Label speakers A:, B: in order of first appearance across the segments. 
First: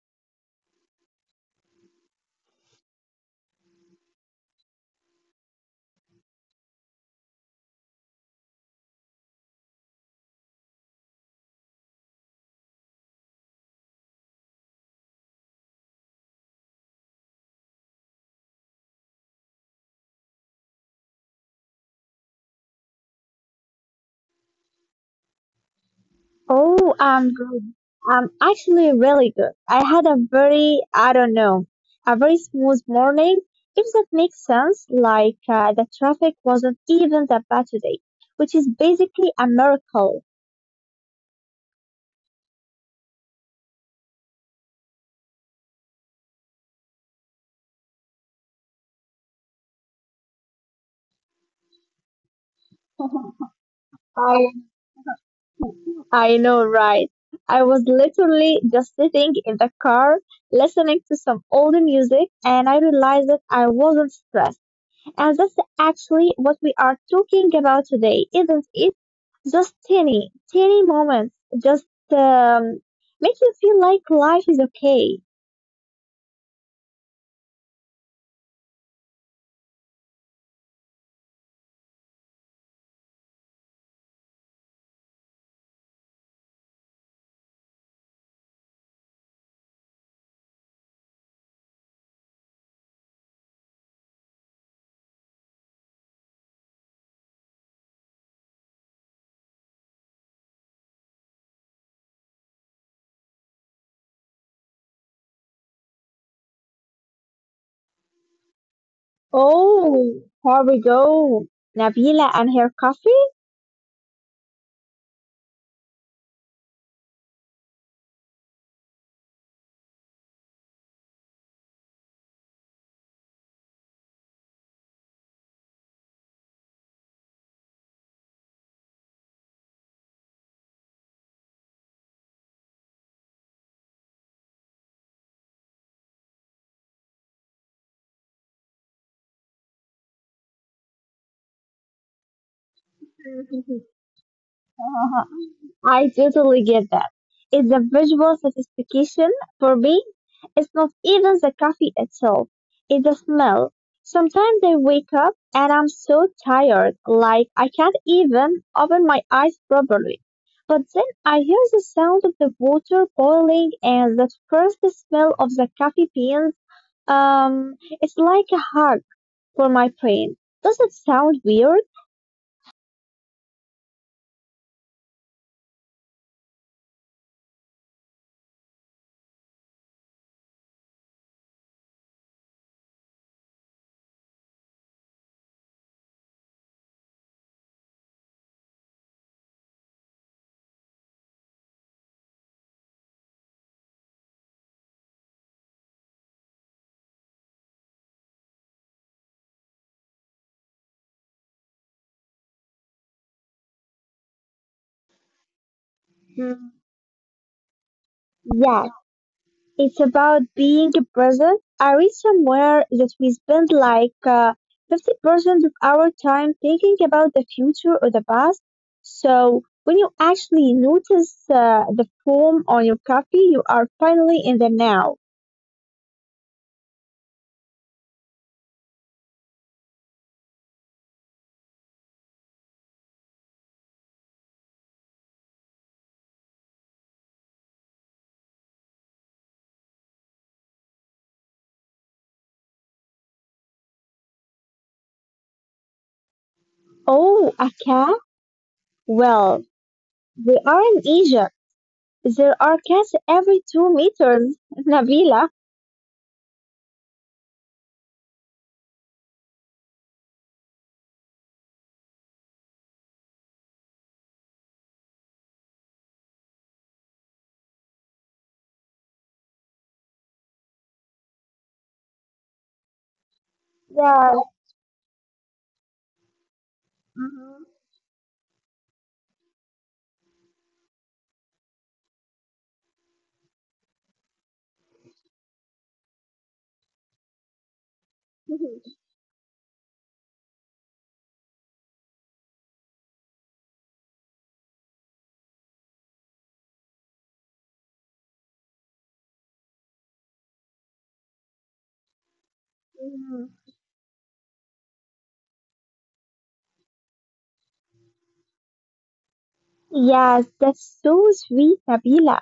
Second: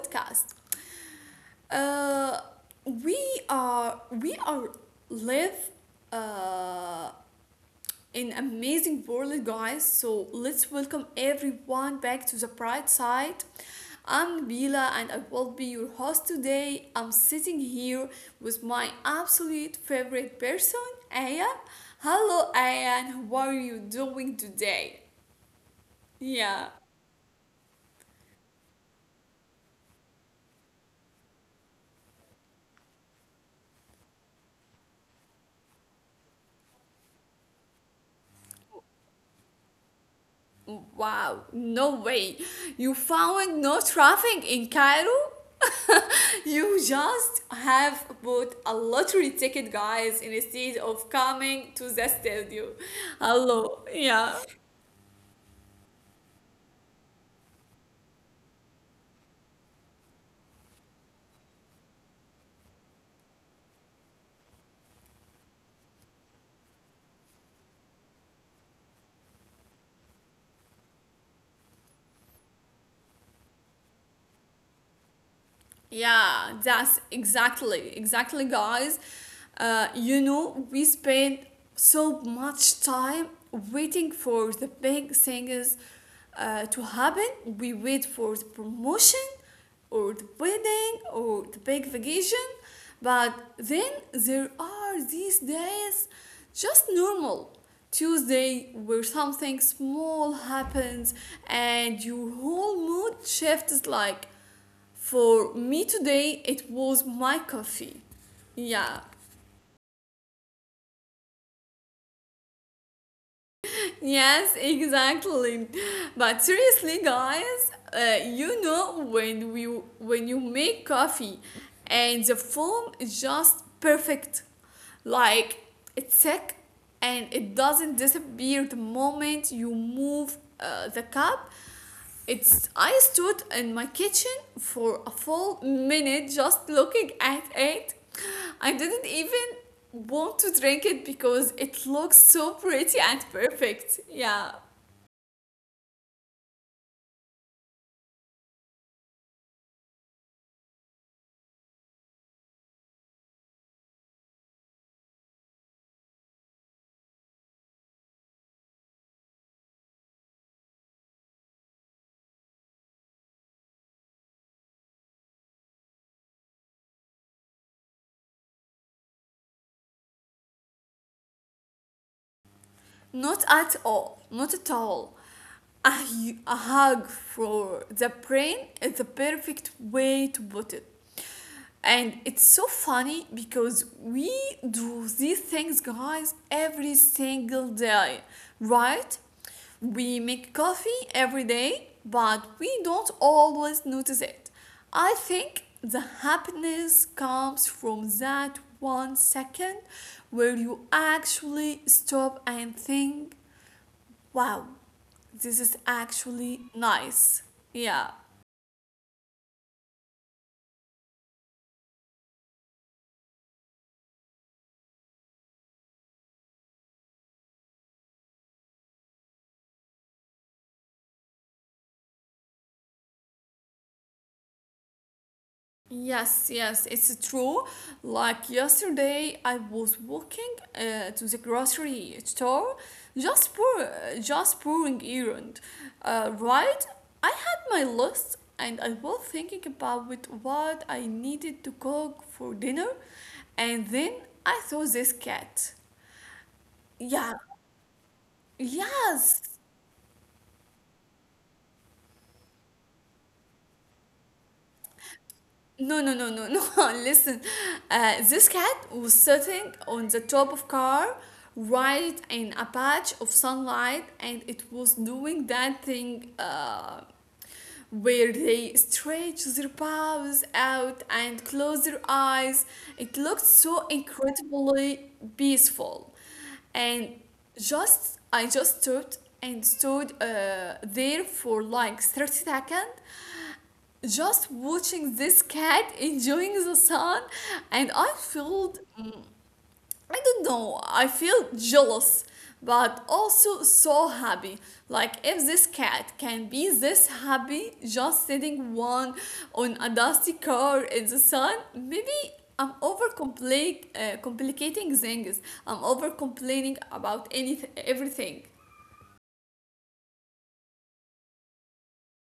A: podcast. Uh, we we are live uh, in an amazing world, guys. So let's welcome everyone back to the bright side. I'm Bila, and I will be your host today. I'm sitting here with my absolute favorite person, Aya. Hello, Aya, and how are you doing today? Yeah.
B: Oh, I'm good. I'm actually really good. I had a very, I don't know, a very smooth morning, if that makes sense. The traffic wasn't even that bad today, which is basically a miracle.
A: Wow, no way. You found no traffic in Cairo? You just have bought a lottery ticket, guys, instead of coming to the studio. Hello,
B: I,
A: yeah.
B: I know, right? I was literally just sitting in the car listening to some old music and I realized that I wasn't stressed. And that's actually what we are talking about today, isn't it? Just tiny, tiny moments just um, make you feel like life is okay.
A: Yeah, that's exactly, guys. You know, we spend so much time waiting for the big things to happen. We wait for the promotion or the wedding or the big vacation, but then there are these days just normal. Tuesday, where something small happens and your whole mood shifts. Like for me today, it was my coffee. Yeah.
B: Oh, here we go. Nabila and her coffee.
A: Yes, exactly. But seriously, guys, you know when we when you make coffee and the foam is just perfect. Like, it's thick and it doesn't disappear the moment you move the cup. It's I stood in my kitchen for a full minute just looking at it. I didn't even want to drink it because it looks so pretty and perfect. Yeah.
B: Uh-huh. I totally get that. It's the visual sophistication for me. It's not even the coffee itself. It's the smell. Sometimes I wake up and I'm so tired, like I can't even open my eyes properly. But then I hear the sound of the water boiling and that first smell of the coffee beans. Um, it's like a hug for my brain. Does it sound weird?
A: Not at all. Not at all. A hug for the brain is the perfect way to put it. And it's so funny because we do these things, guys, every single day, right? We make coffee every day, but we don't always notice it. I think the happiness comes from that 1 second where you actually stop and think, wow, this is actually
B: Hmm.
A: nice. Yeah.
B: Yeah, it's about being present. I read somewhere that we spend like 50% of our time thinking about the future or the past. So when you actually notice the foam on your coffee, you are finally in the now.
A: Yes, yes, it's true. Like yesterday, I was walking to the grocery store, just pour, just pouring errand. Right, I had my list, and I was thinking about with what I needed to cook for dinner, and then I saw this cat. Yeah,
B: Oh, a cat?
A: yes.
B: Well, we are in Egypt. There are cats every 2 meters, Nabila.
A: No, no, no, no, no. Listen, this cat was sitting on the top of car, right in a patch of sunlight, and it was doing that thing where they stretch their paws out and close their eyes. It looked so
B: Yeah.
A: incredibly peaceful, and
B: Mhm.
A: just I just stood and stood there for like 30 seconds, just watching this cat enjoying the sun. And I feel, I don't know, I feel jealous, but also so happy. Like if this cat can be this happy just sitting one on a dusty car in the sun, maybe I'm over
B: Mhm.
A: complicating things, I'm over complaining about anything everything.
B: Yes, that's so sweet, Nabila.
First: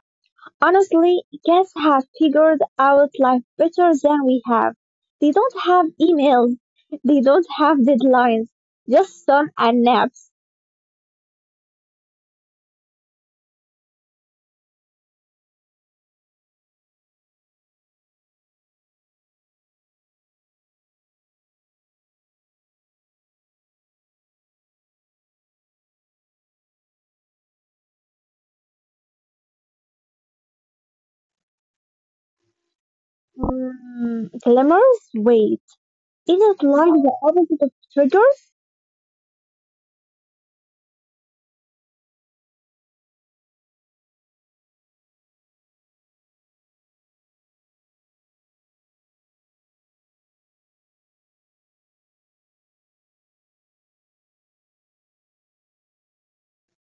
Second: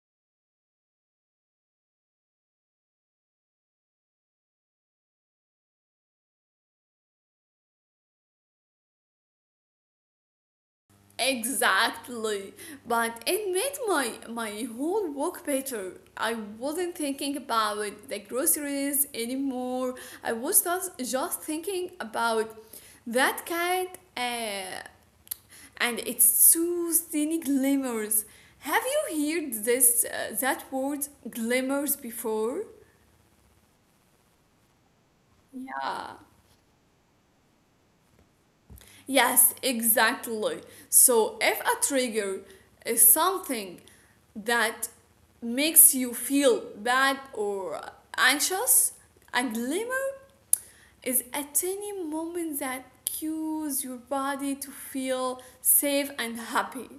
B: Honestly, guests have figured out life better than we have. They don't have emails. They don't have deadlines. Just sun and naps.
A: Exactly. But it made my whole work better. I wasn't thinking about the groceries anymore. I was just thinking about that cat, and its soothing glimmers. Have you heard this, that word glimmers, before?
B: Mm, glimmers? Wait.
A: Yeah.
B: Is it like the opposite of triggers?
A: Yes, exactly. So if a trigger is something that makes you feel bad or anxious, a glimmer is a tiny moment that cues your body to feel safe and happy.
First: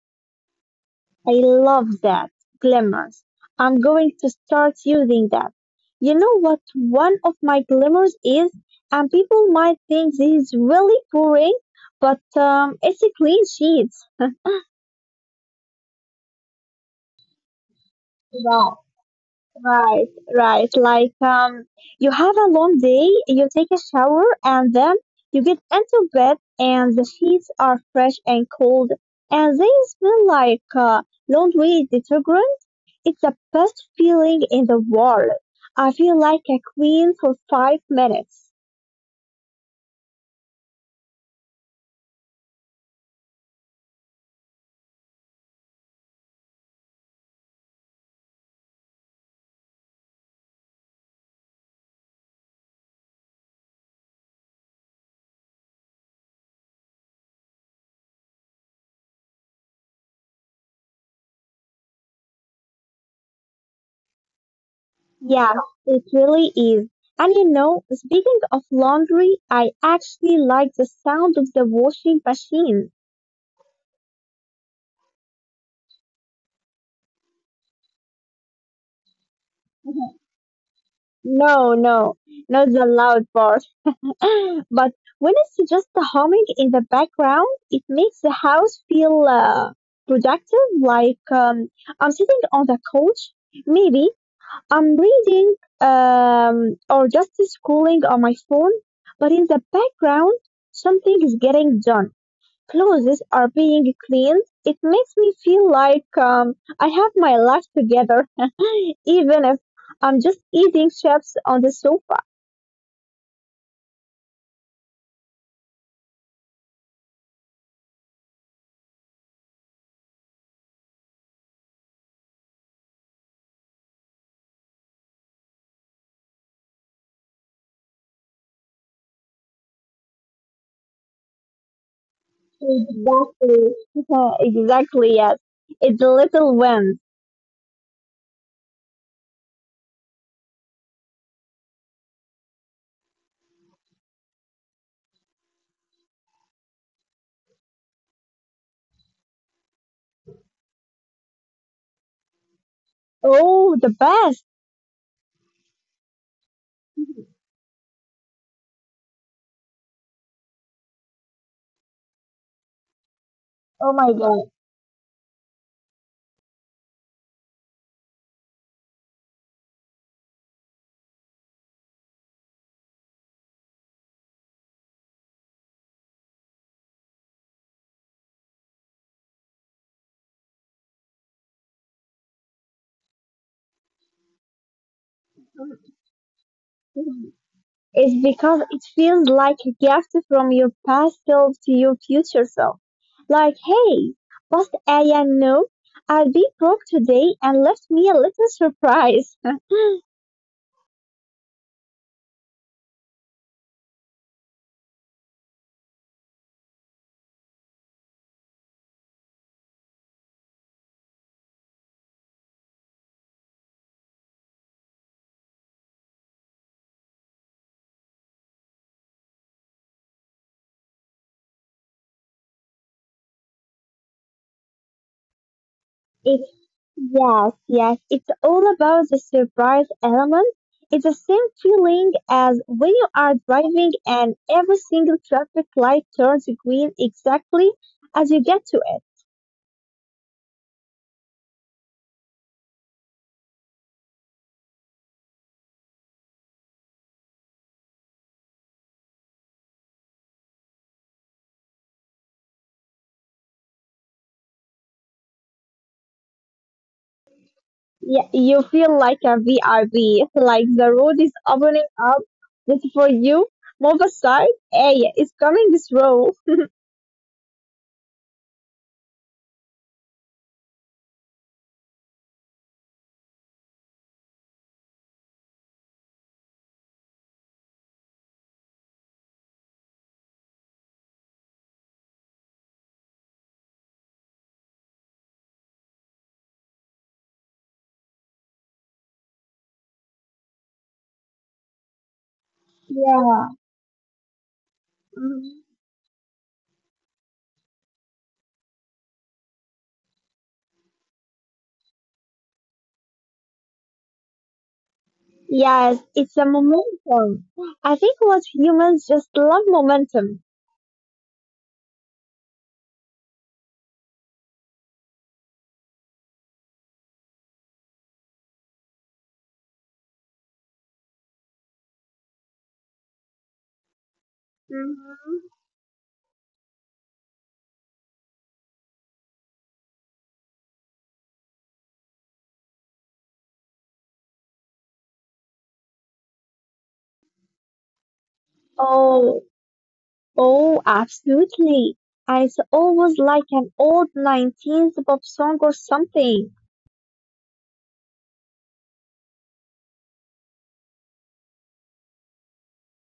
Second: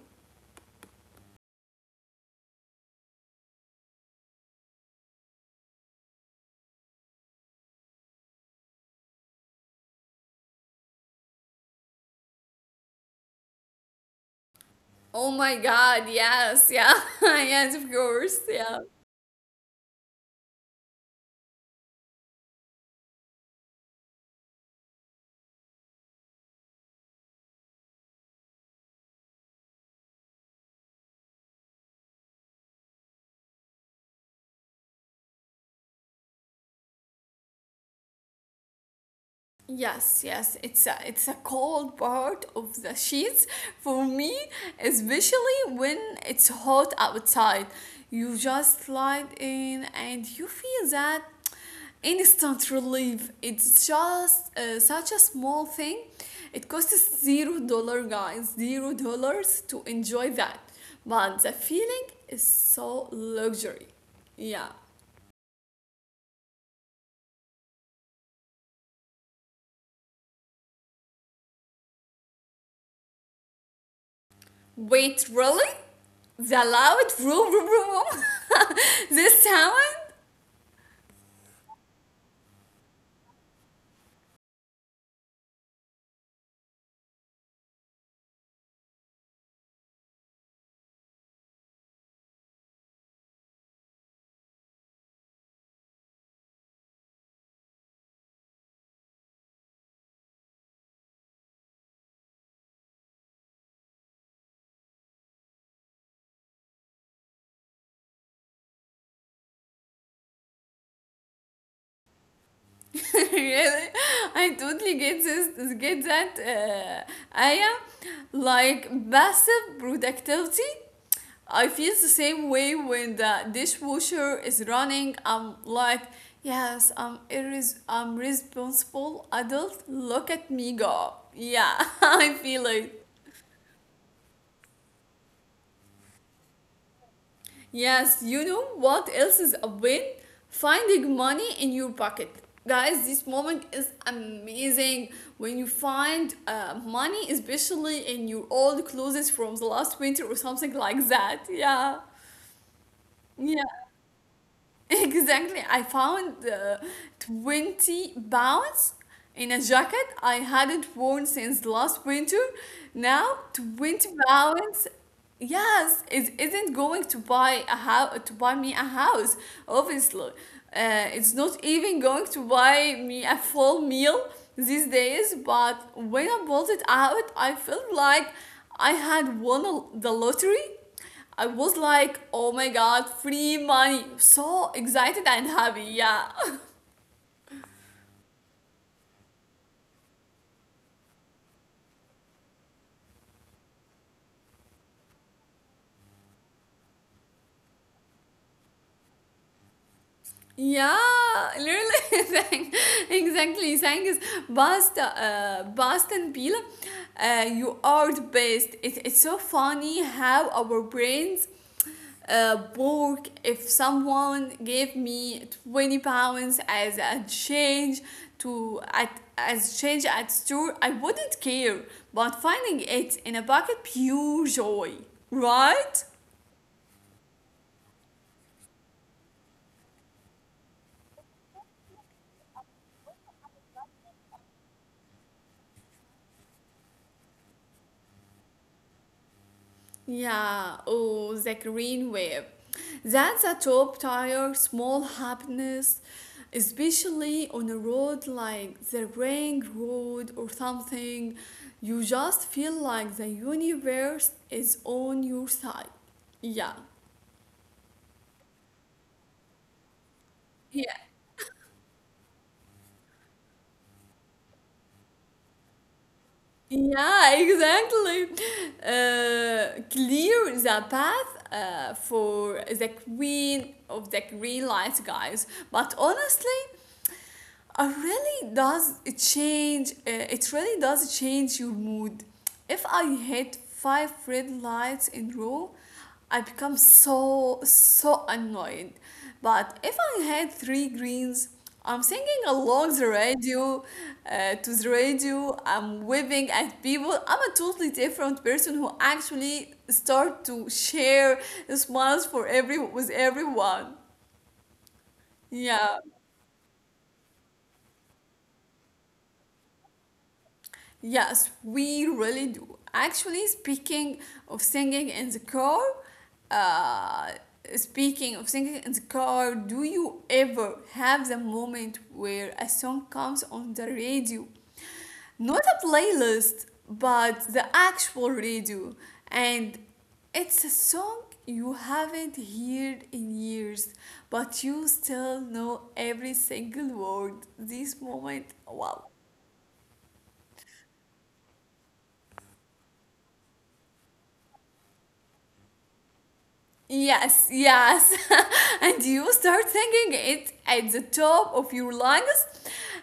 B: I love that. Glimmers. I'm going to start using that. You know what one of my glimmers is? And people might think this is really boring, but it's a clean sheet.
A: Oh my god, yes, yeah, yes, of course,
B: Yeah.
A: yeah.
B: Right, right. You have a long day, you take a shower, and then you get into bed, and the sheets are fresh and cold, and they smell like laundry detergent. It's the best feeling in the world. I feel like a queen for 5 minutes.
A: Yes, yes, it's a cold part of the sheets for me, especially when it's hot outside. You just slide in and you feel that instant relief. It's just such a small thing. It costs $0, guys, $0 to enjoy that. But the feeling is so luxury. Yeah.
B: Yeah, it really is. And you know, speaking of laundry, I actually like the sound of the washing machine.
A: Wait, really? The loud vroom vroom vroom vroom? This sound?
B: No, no, not the loud part. But when it's just the humming in the background, it makes the house feel productive. I'm sitting on the couch, maybe I'm reading or just scrolling on my phone, but in the background, something is getting done. Clothes are being cleaned. It makes me feel like I have my life together, even if I'm just eating chips on the sofa.
A: Really? I totally get this. Get that? Aya, like passive productivity. I feel the same way when the dishwasher is running. I'm like, yes, I'm responsible adult. Look at me go. Yeah, I feel it.
B: Exactly. Yeah, exactly, yes. It's a little wins.
A: Yes, you know what else is a win? Finding money in your pocket. Guys, this moment is amazing when you find money, especially in your old clothes from the last winter or something like that. Yeah, yeah,
B: Oh, the best.
A: exactly. I found 20 pounds in a jacket I hadn't worn since last winter. Now,
B: Oh my
A: 20
B: God.
A: pounds yes, it not going to buy me a house, obviously. It's not even going to buy me a full meal these days. But when I bought it out, I felt like I had won the lottery. I was like, oh my god, free money, so excited and happy. Yeah.
B: It's because it feels like a gift from your past self to your future self. Like, hey, past I know, I'll be broke today and left me a little surprise.
A: Yeah, literally, thank- exactly. Saying is "Basta, best and peel. You are the best. It's so funny how our brains work. If someone gave me 20 pounds as a change to at as change at store, I wouldn't care. But finding it in a bucket, pure joy, right?
B: Yes, yes, it's all about the surprise element. It's the same feeling as when you are driving and every single traffic light turns green exactly as you get to it.
A: Yeah, oh, the green wave. That's a top tier small happiness, especially on a road like the ring road or something. You just feel like the universe is on your side. Yeah.
B: Yeah, you feel like a VRB, like the
A: Yeah,
B: road is opening up just for you. Move aside. Hey, it's coming this row.
A: yeah, exactly. Clear the path for the queen of the green light, guys. But honestly, it really does it really does change your mood. If I hit five red lights in row, I become so so annoyed. But if I hit three greens, I'm singing along the
B: Yeah.
A: radio, to the radio.
B: Mhm.
A: I'm waving at people. I'm a totally different person, who actually start to share smiles for every with everyone. Yeah.
B: Yes, it's a momentum. I think what humans just love momentum.
A: Yes, we really do. Actually, of singing in the car, uh, speaking of singing in the car, do you ever have the moment where a song comes on the radio?
B: Mhm.
A: Not a playlist, but the actual radio. And it's a song you haven't heard in years, but you still know every single word. This moment, wow.
B: Oh, oh, absolutely. And it's always like an old 19th pop song or something.
A: Yes, yes. And you start singing it at the top of your lungs.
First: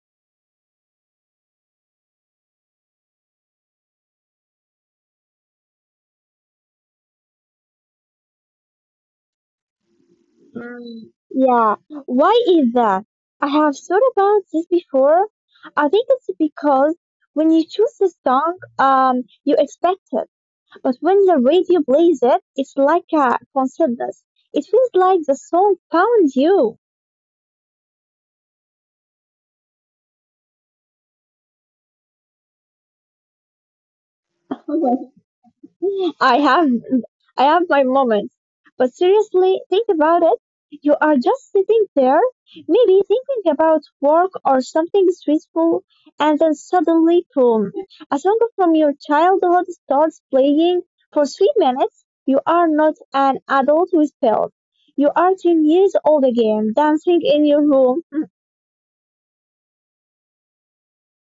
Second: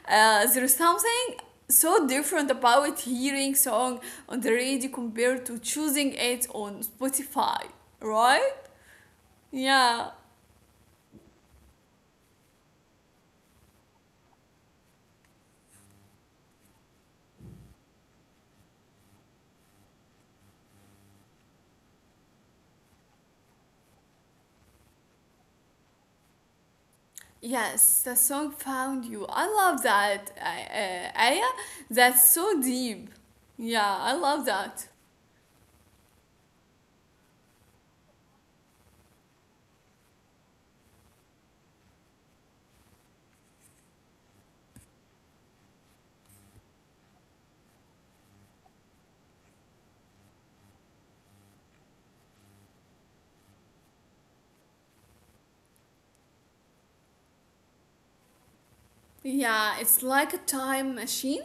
A: There's something so different about hearing song on the radio compared to choosing it on Spotify, right? Yeah.
B: Mm, yeah. Why is that? I have thought about this before. I think it's because when you choose a song, you expect it. But when the radio plays it, it's like a coincidence. It feels like the song found you.
A: Yes, the song found you. I love that, Aya. That's so deep. Yeah, I love that.
B: I have. I have my moments. But seriously, think about it. You are just sitting there, maybe thinking about work or something stressful, and then suddenly, boom, a song from your childhood starts playing for 3 minutes. You are not an adult with pills. You are 10 years old again, dancing in your room.
A: Yeah, it's like a time machine.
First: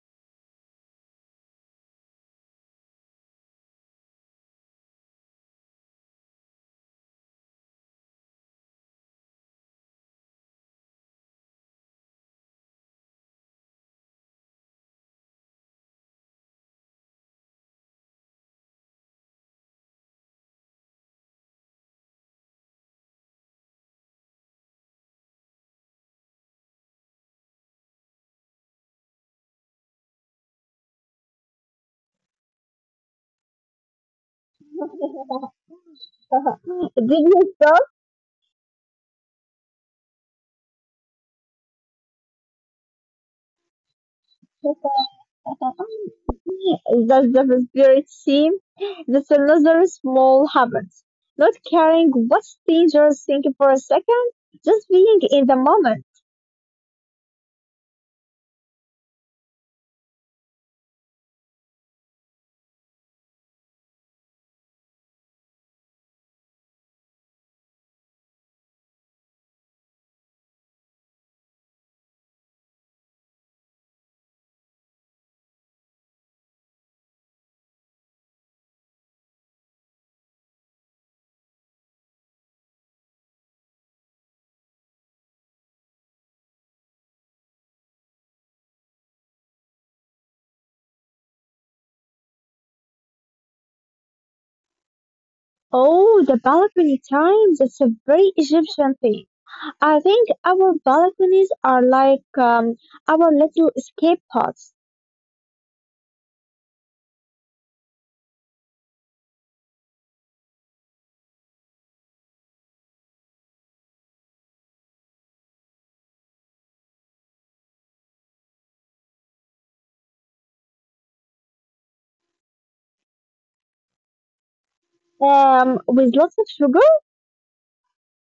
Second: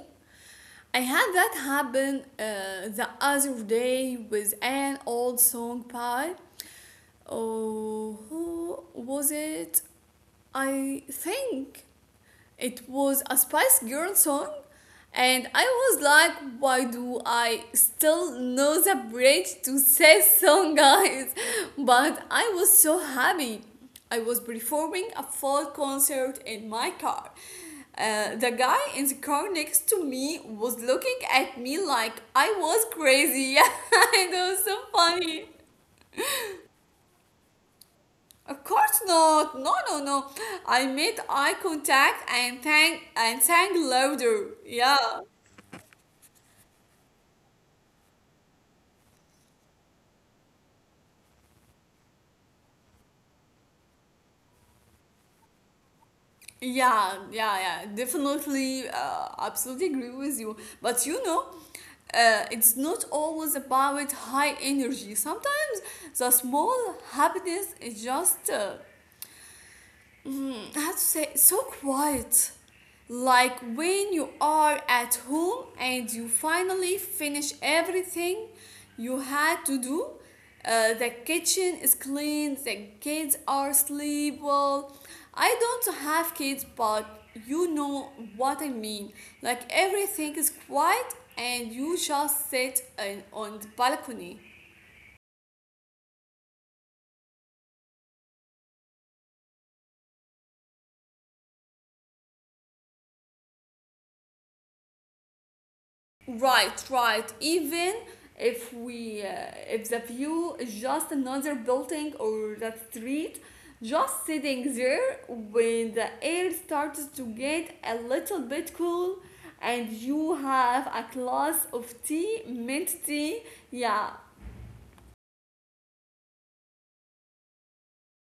A: I had that happen the other day with an old song by. Oh, who was it? I think it was a Spice Girl song, and I was like, why do I still know the bridge to say song, guys? But I was so happy. I was performing a full concert in my car. The guy in the car next to me was looking at me like I was crazy. It was so funny.
B: Did you stop?
A: Of course not. No, no, no. I made eye contact and sang louder. Yeah.
B: That's the spirit seem. That's another small habit. Not caring what's dangerous, thinking for a second, just being in the moment.
A: Yeah, yeah, yeah. Definitely, absolutely agree with you. But you know, it's not always about high energy. Sometimes the small happiness is just I have to say, so quiet. Like when you are at home and you finally finish everything you had to do. The kitchen is clean, the kids are asleep. Well, I don't have kids, but you know what I mean. Like everything is quiet and you just on the balcony.
B: Oh, the balcony time. That's a very Egyptian thing. I think our balconies are like our little escape pods
A: Right, right. Even if if the view is just another building or that street, just sitting there when the air starts to get a little bit cool and you have a glass of tea, mint tea, yeah.
B: with lots of sugar.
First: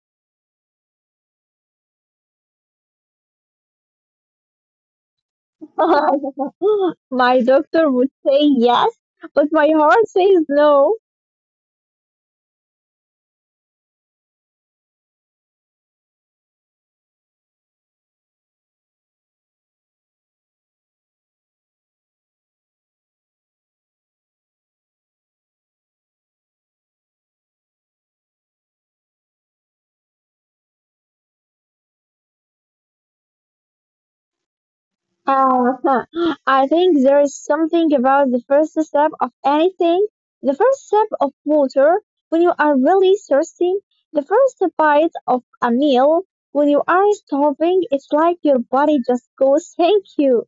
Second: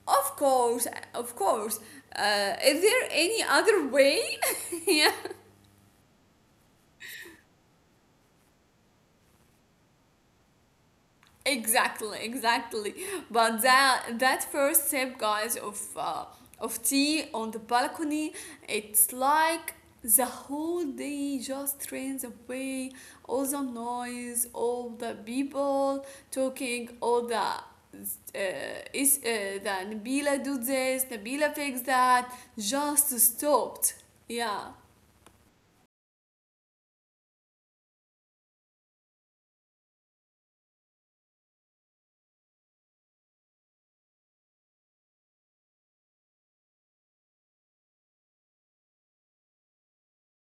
A: Of course, of course. Is there any other way? Yeah.
B: My doctor would say yes, but my heart says no.
A: Exactly, exactly. But that first step, guys, of tea on the balcony, it's like the whole day just drains away, all the noise, all the people talking, all is uh, the Nabila do this, Nabila fix that, just stopped. Yeah.
B: Uh, I think there is something about the first step of anything. The first step of water when you are really thirsty. The first bite of a meal when you are starving. It's like your body just goes, thank you.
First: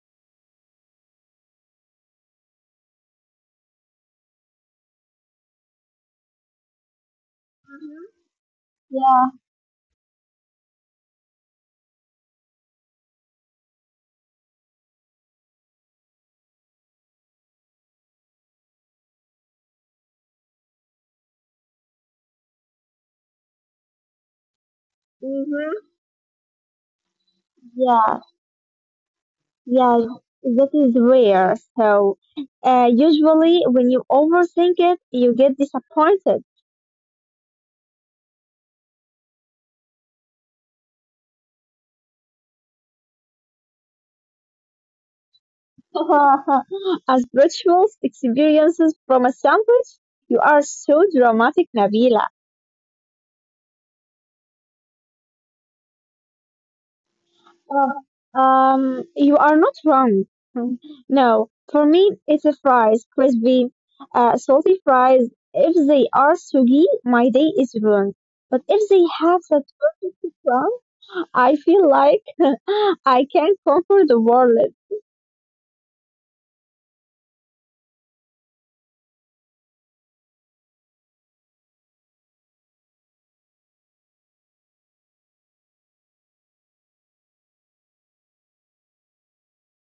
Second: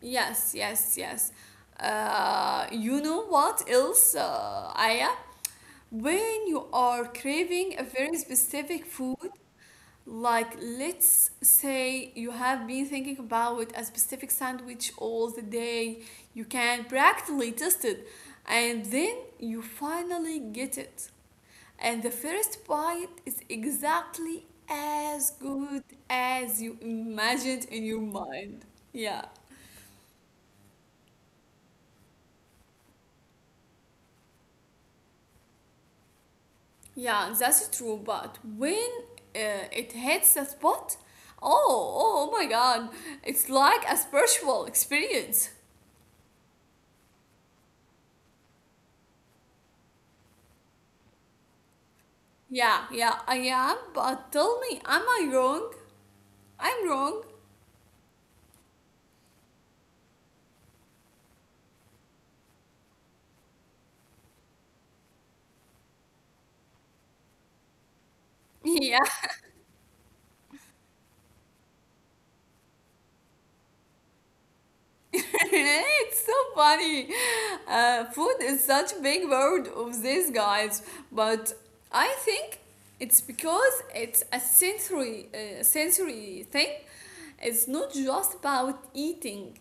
A: Yes, yes, yes. You know what else, Aya? When you are craving a
B: Mhm.
A: very specific
B: Yeah.
A: food, like let's say you have been thinking about a specific sandwich all the day, you can practically taste it, and then you finally get it. And the first bite is exactly as good
B: Hmm.
A: as you imagined in your
B: Yeah.
A: mind. Yeah.
B: Yeah. That is rare. So, usually when you overthink it, you get disappointed.
A: Yeah, that's true. But when it hits the spot, oh, oh my God, it's like a spiritual experience.
B: As rituals experiences from a sandwich, you are so dramatic, Nabila.
A: Yeah, yeah, I am. But tell me, am I wrong? I'm wrong.
B: You are not wrong. No, for me, it's a fries, crispy, salty fries. If they are soggy, my day is ruined. But if they
A: Yeah,
B: have that perfect brown, I feel like I can conquer the world.
A: it's so funny. Food is such a big word of these guys, but I think it's because it's a sensory thing. It's not just about eating.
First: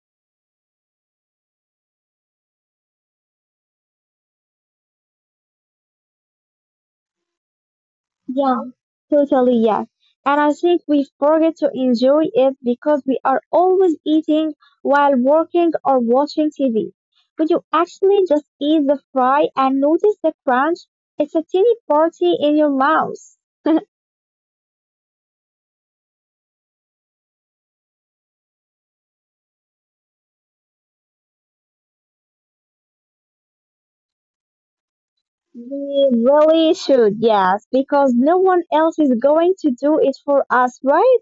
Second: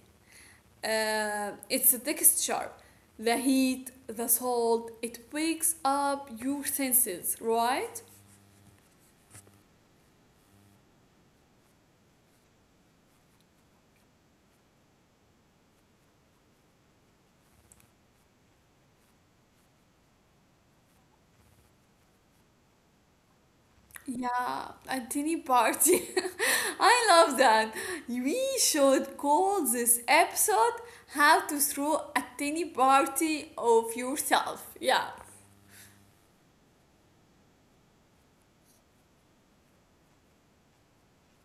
A: It's the texture, the heat, the salt. It wakes up your senses, right?
B: Yeah, totally, yeah. And I think we forget to enjoy it because we are always eating while working or watching TV. But you actually just eat the fry and notice the crunch? It's a teeny party in your mouth.
A: Yeah, a tiny party. I love that. We should call this episode How to Throw a Tiny Party of Yourself. Yeah.
B: We really should, yes, because no one else is going to do it for us, right?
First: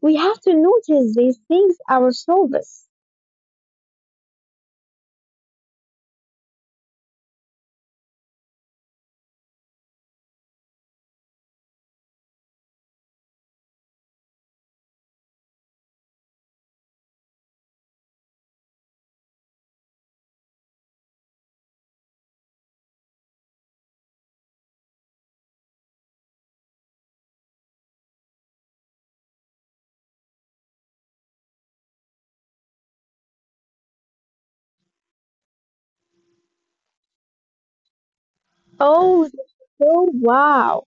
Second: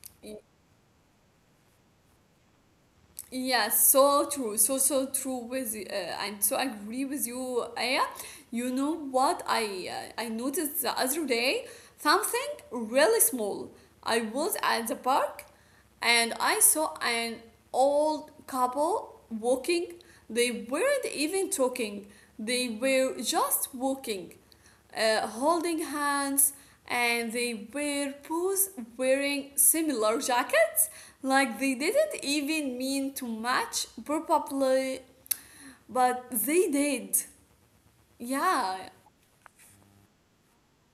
B: We have
A: Y-
B: to notice these things ourselves.
A: Yeah, so true. So, so true with you. And so I agree with you, Aya. You know what I noticed the other day? Something really small. I was at the park and I saw an old couple walking. They weren't even talking, they were just walking, holding hands, and they were both wearing similar jackets. Like they didn't even mean to match, probably, but they did. Yeah,
B: Oh, so wow.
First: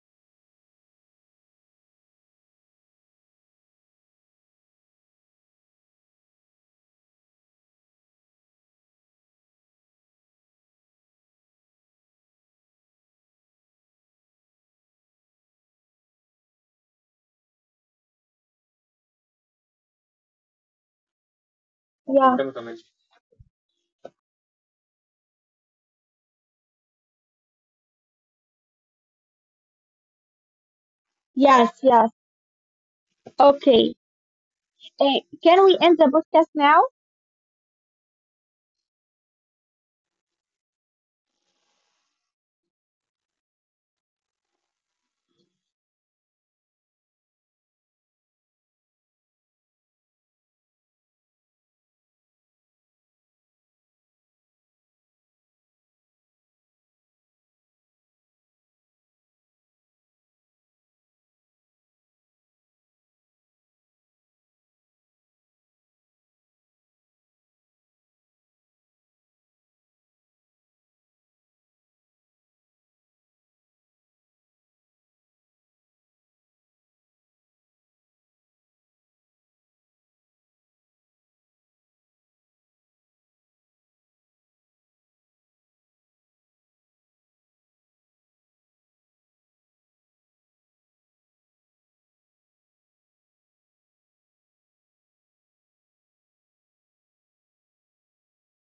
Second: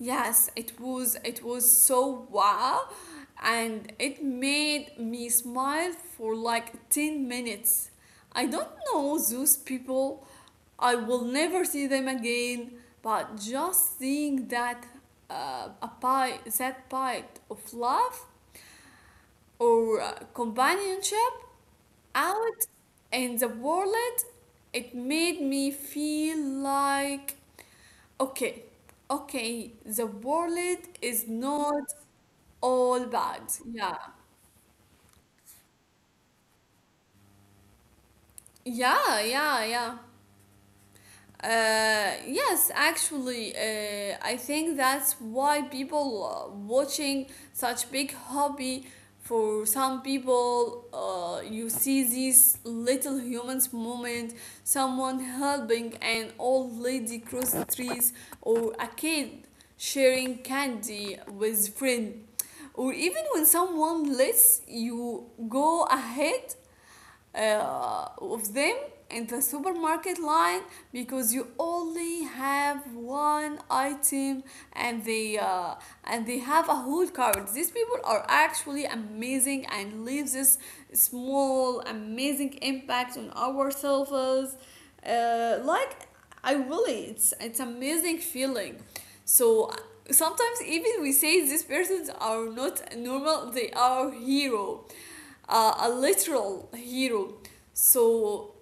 A: yes, it was so wow, and it made me smile for like 10 minutes. I don't know those people. I will never see them again, but just seeing that, that bite of love or companionship
B: Yeah.
A: out in the world, it made me feel like, okay, okay, the world is
B: Yes,
A: not
B: yes.
A: all bad.
B: Okay.
A: Yeah,
B: Eh, can we end the podcast now?
A: yeah. Yes, actually, I think that's why people watching such big hobby. For some people, you see these little humans moment, someone helping an old lady cross the trees, or a kid sharing candy with friend, or even when someone lets you go ahead of them in the supermarket line because you only have one item and they uh, and they have a whole cart. These people are actually amazing and leave this small amazing impact on ourselves, like, I really, it's amazing feeling. So sometimes even we say these persons are not normal, they are hero, a literal hero. So,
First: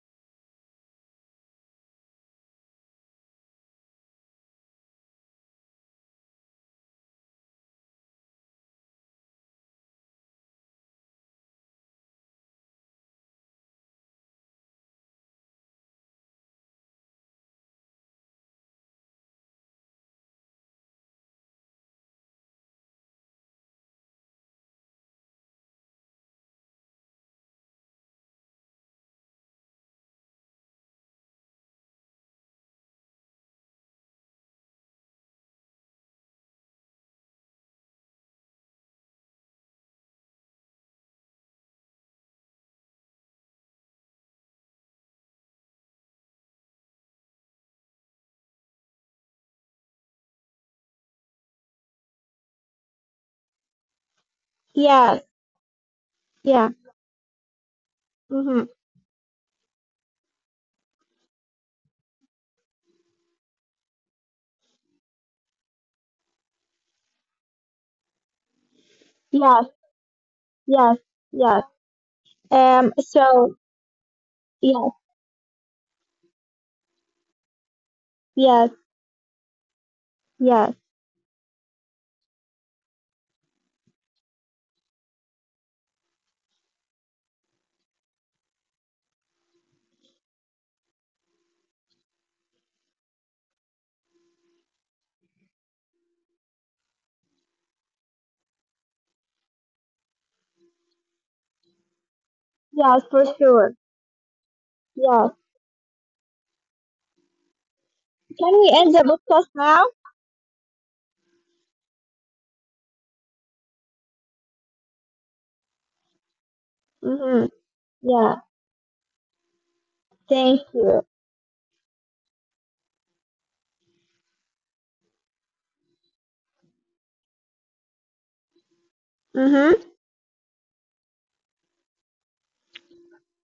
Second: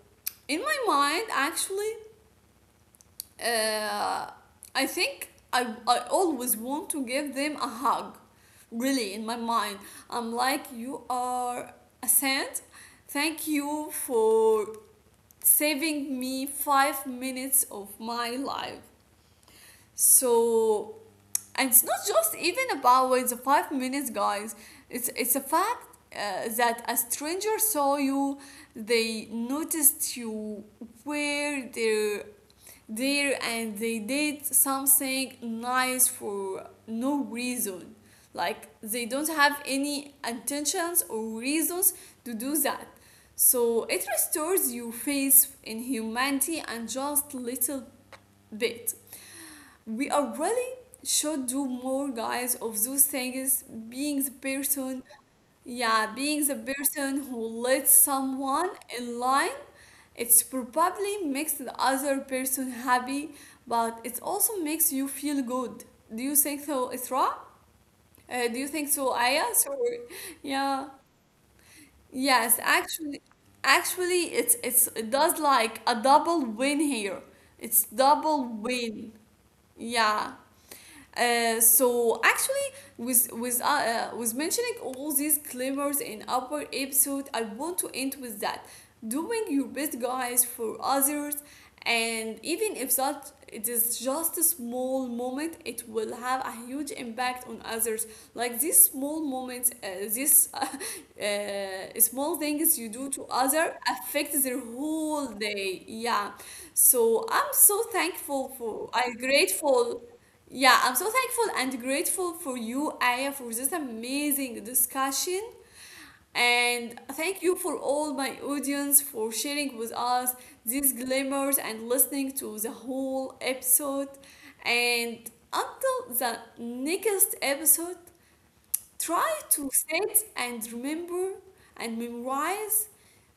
A: in my mind, actually, uh, I think I always want to give them a hug. Really, in my mind, I'm like, you are a saint. Thank you for saving me 5 minutes of my life. So, and it's not just even about the 5 minutes, guys, it's a fact that a stranger saw you, they noticed you were there, and they did something nice for no reason. Like they don't have any intentions or reasons to do that. So it restores your faith in humanity and just little bit. We are really should do more, guys, of those things. Being the person,
B: Yes,
A: yeah, being the
B: yeah,
A: person who lets
B: mm-hmm.
A: someone in line, it's probably makes the other person happy, but it also makes you feel good. Do you think so, isra, do you think so, Aya?
B: Yes,
A: Sorry. Yeah,
B: yes, yes.
A: yes,
B: Um,
A: actually,
B: so
A: actually, it's
B: yes,
A: it does like a double win here, it's double
B: yes,
A: win. Yeah.
B: yes,
A: So actually, with with uh, with mentioning all these claimers in upper episode, I want to end with that, doing your best, guys, for others. And even if that it is just a small moment, it will have a huge impact on others. Like these small moments, these small things you
B: yes,
A: do to
B: for
A: other
B: sure.
A: affect their whole
B: Yes.
A: day. Yeah, so I'm so thankful
B: Can we
A: for
B: end
A: I am
B: the podcast now?
A: grateful. Yeah, I'm so thankful and grateful for you, Aya, for this amazing discussion. And thank
B: Mm-hmm.
A: you for all
B: Yeah.
A: my audience for sharing with us
B: Thank
A: these
B: you.
A: glimmers and listening to the whole episode. And until the next episode, try to
B: Mm-hmm.
A: set and remember and memorize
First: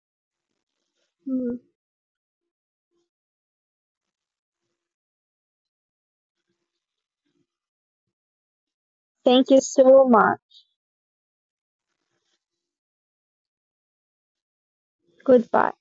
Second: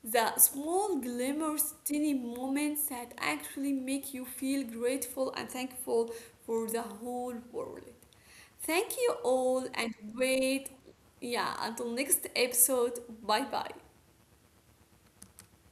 A: the small
B: Mm-hmm.
A: glimmers, tiny moments that actually make you feel grateful and thankful for the whole world. Thank you
B: Thank you
A: all and
B: so much.
A: wait, yeah, until next episode. Bye bye.
B: Goodbye.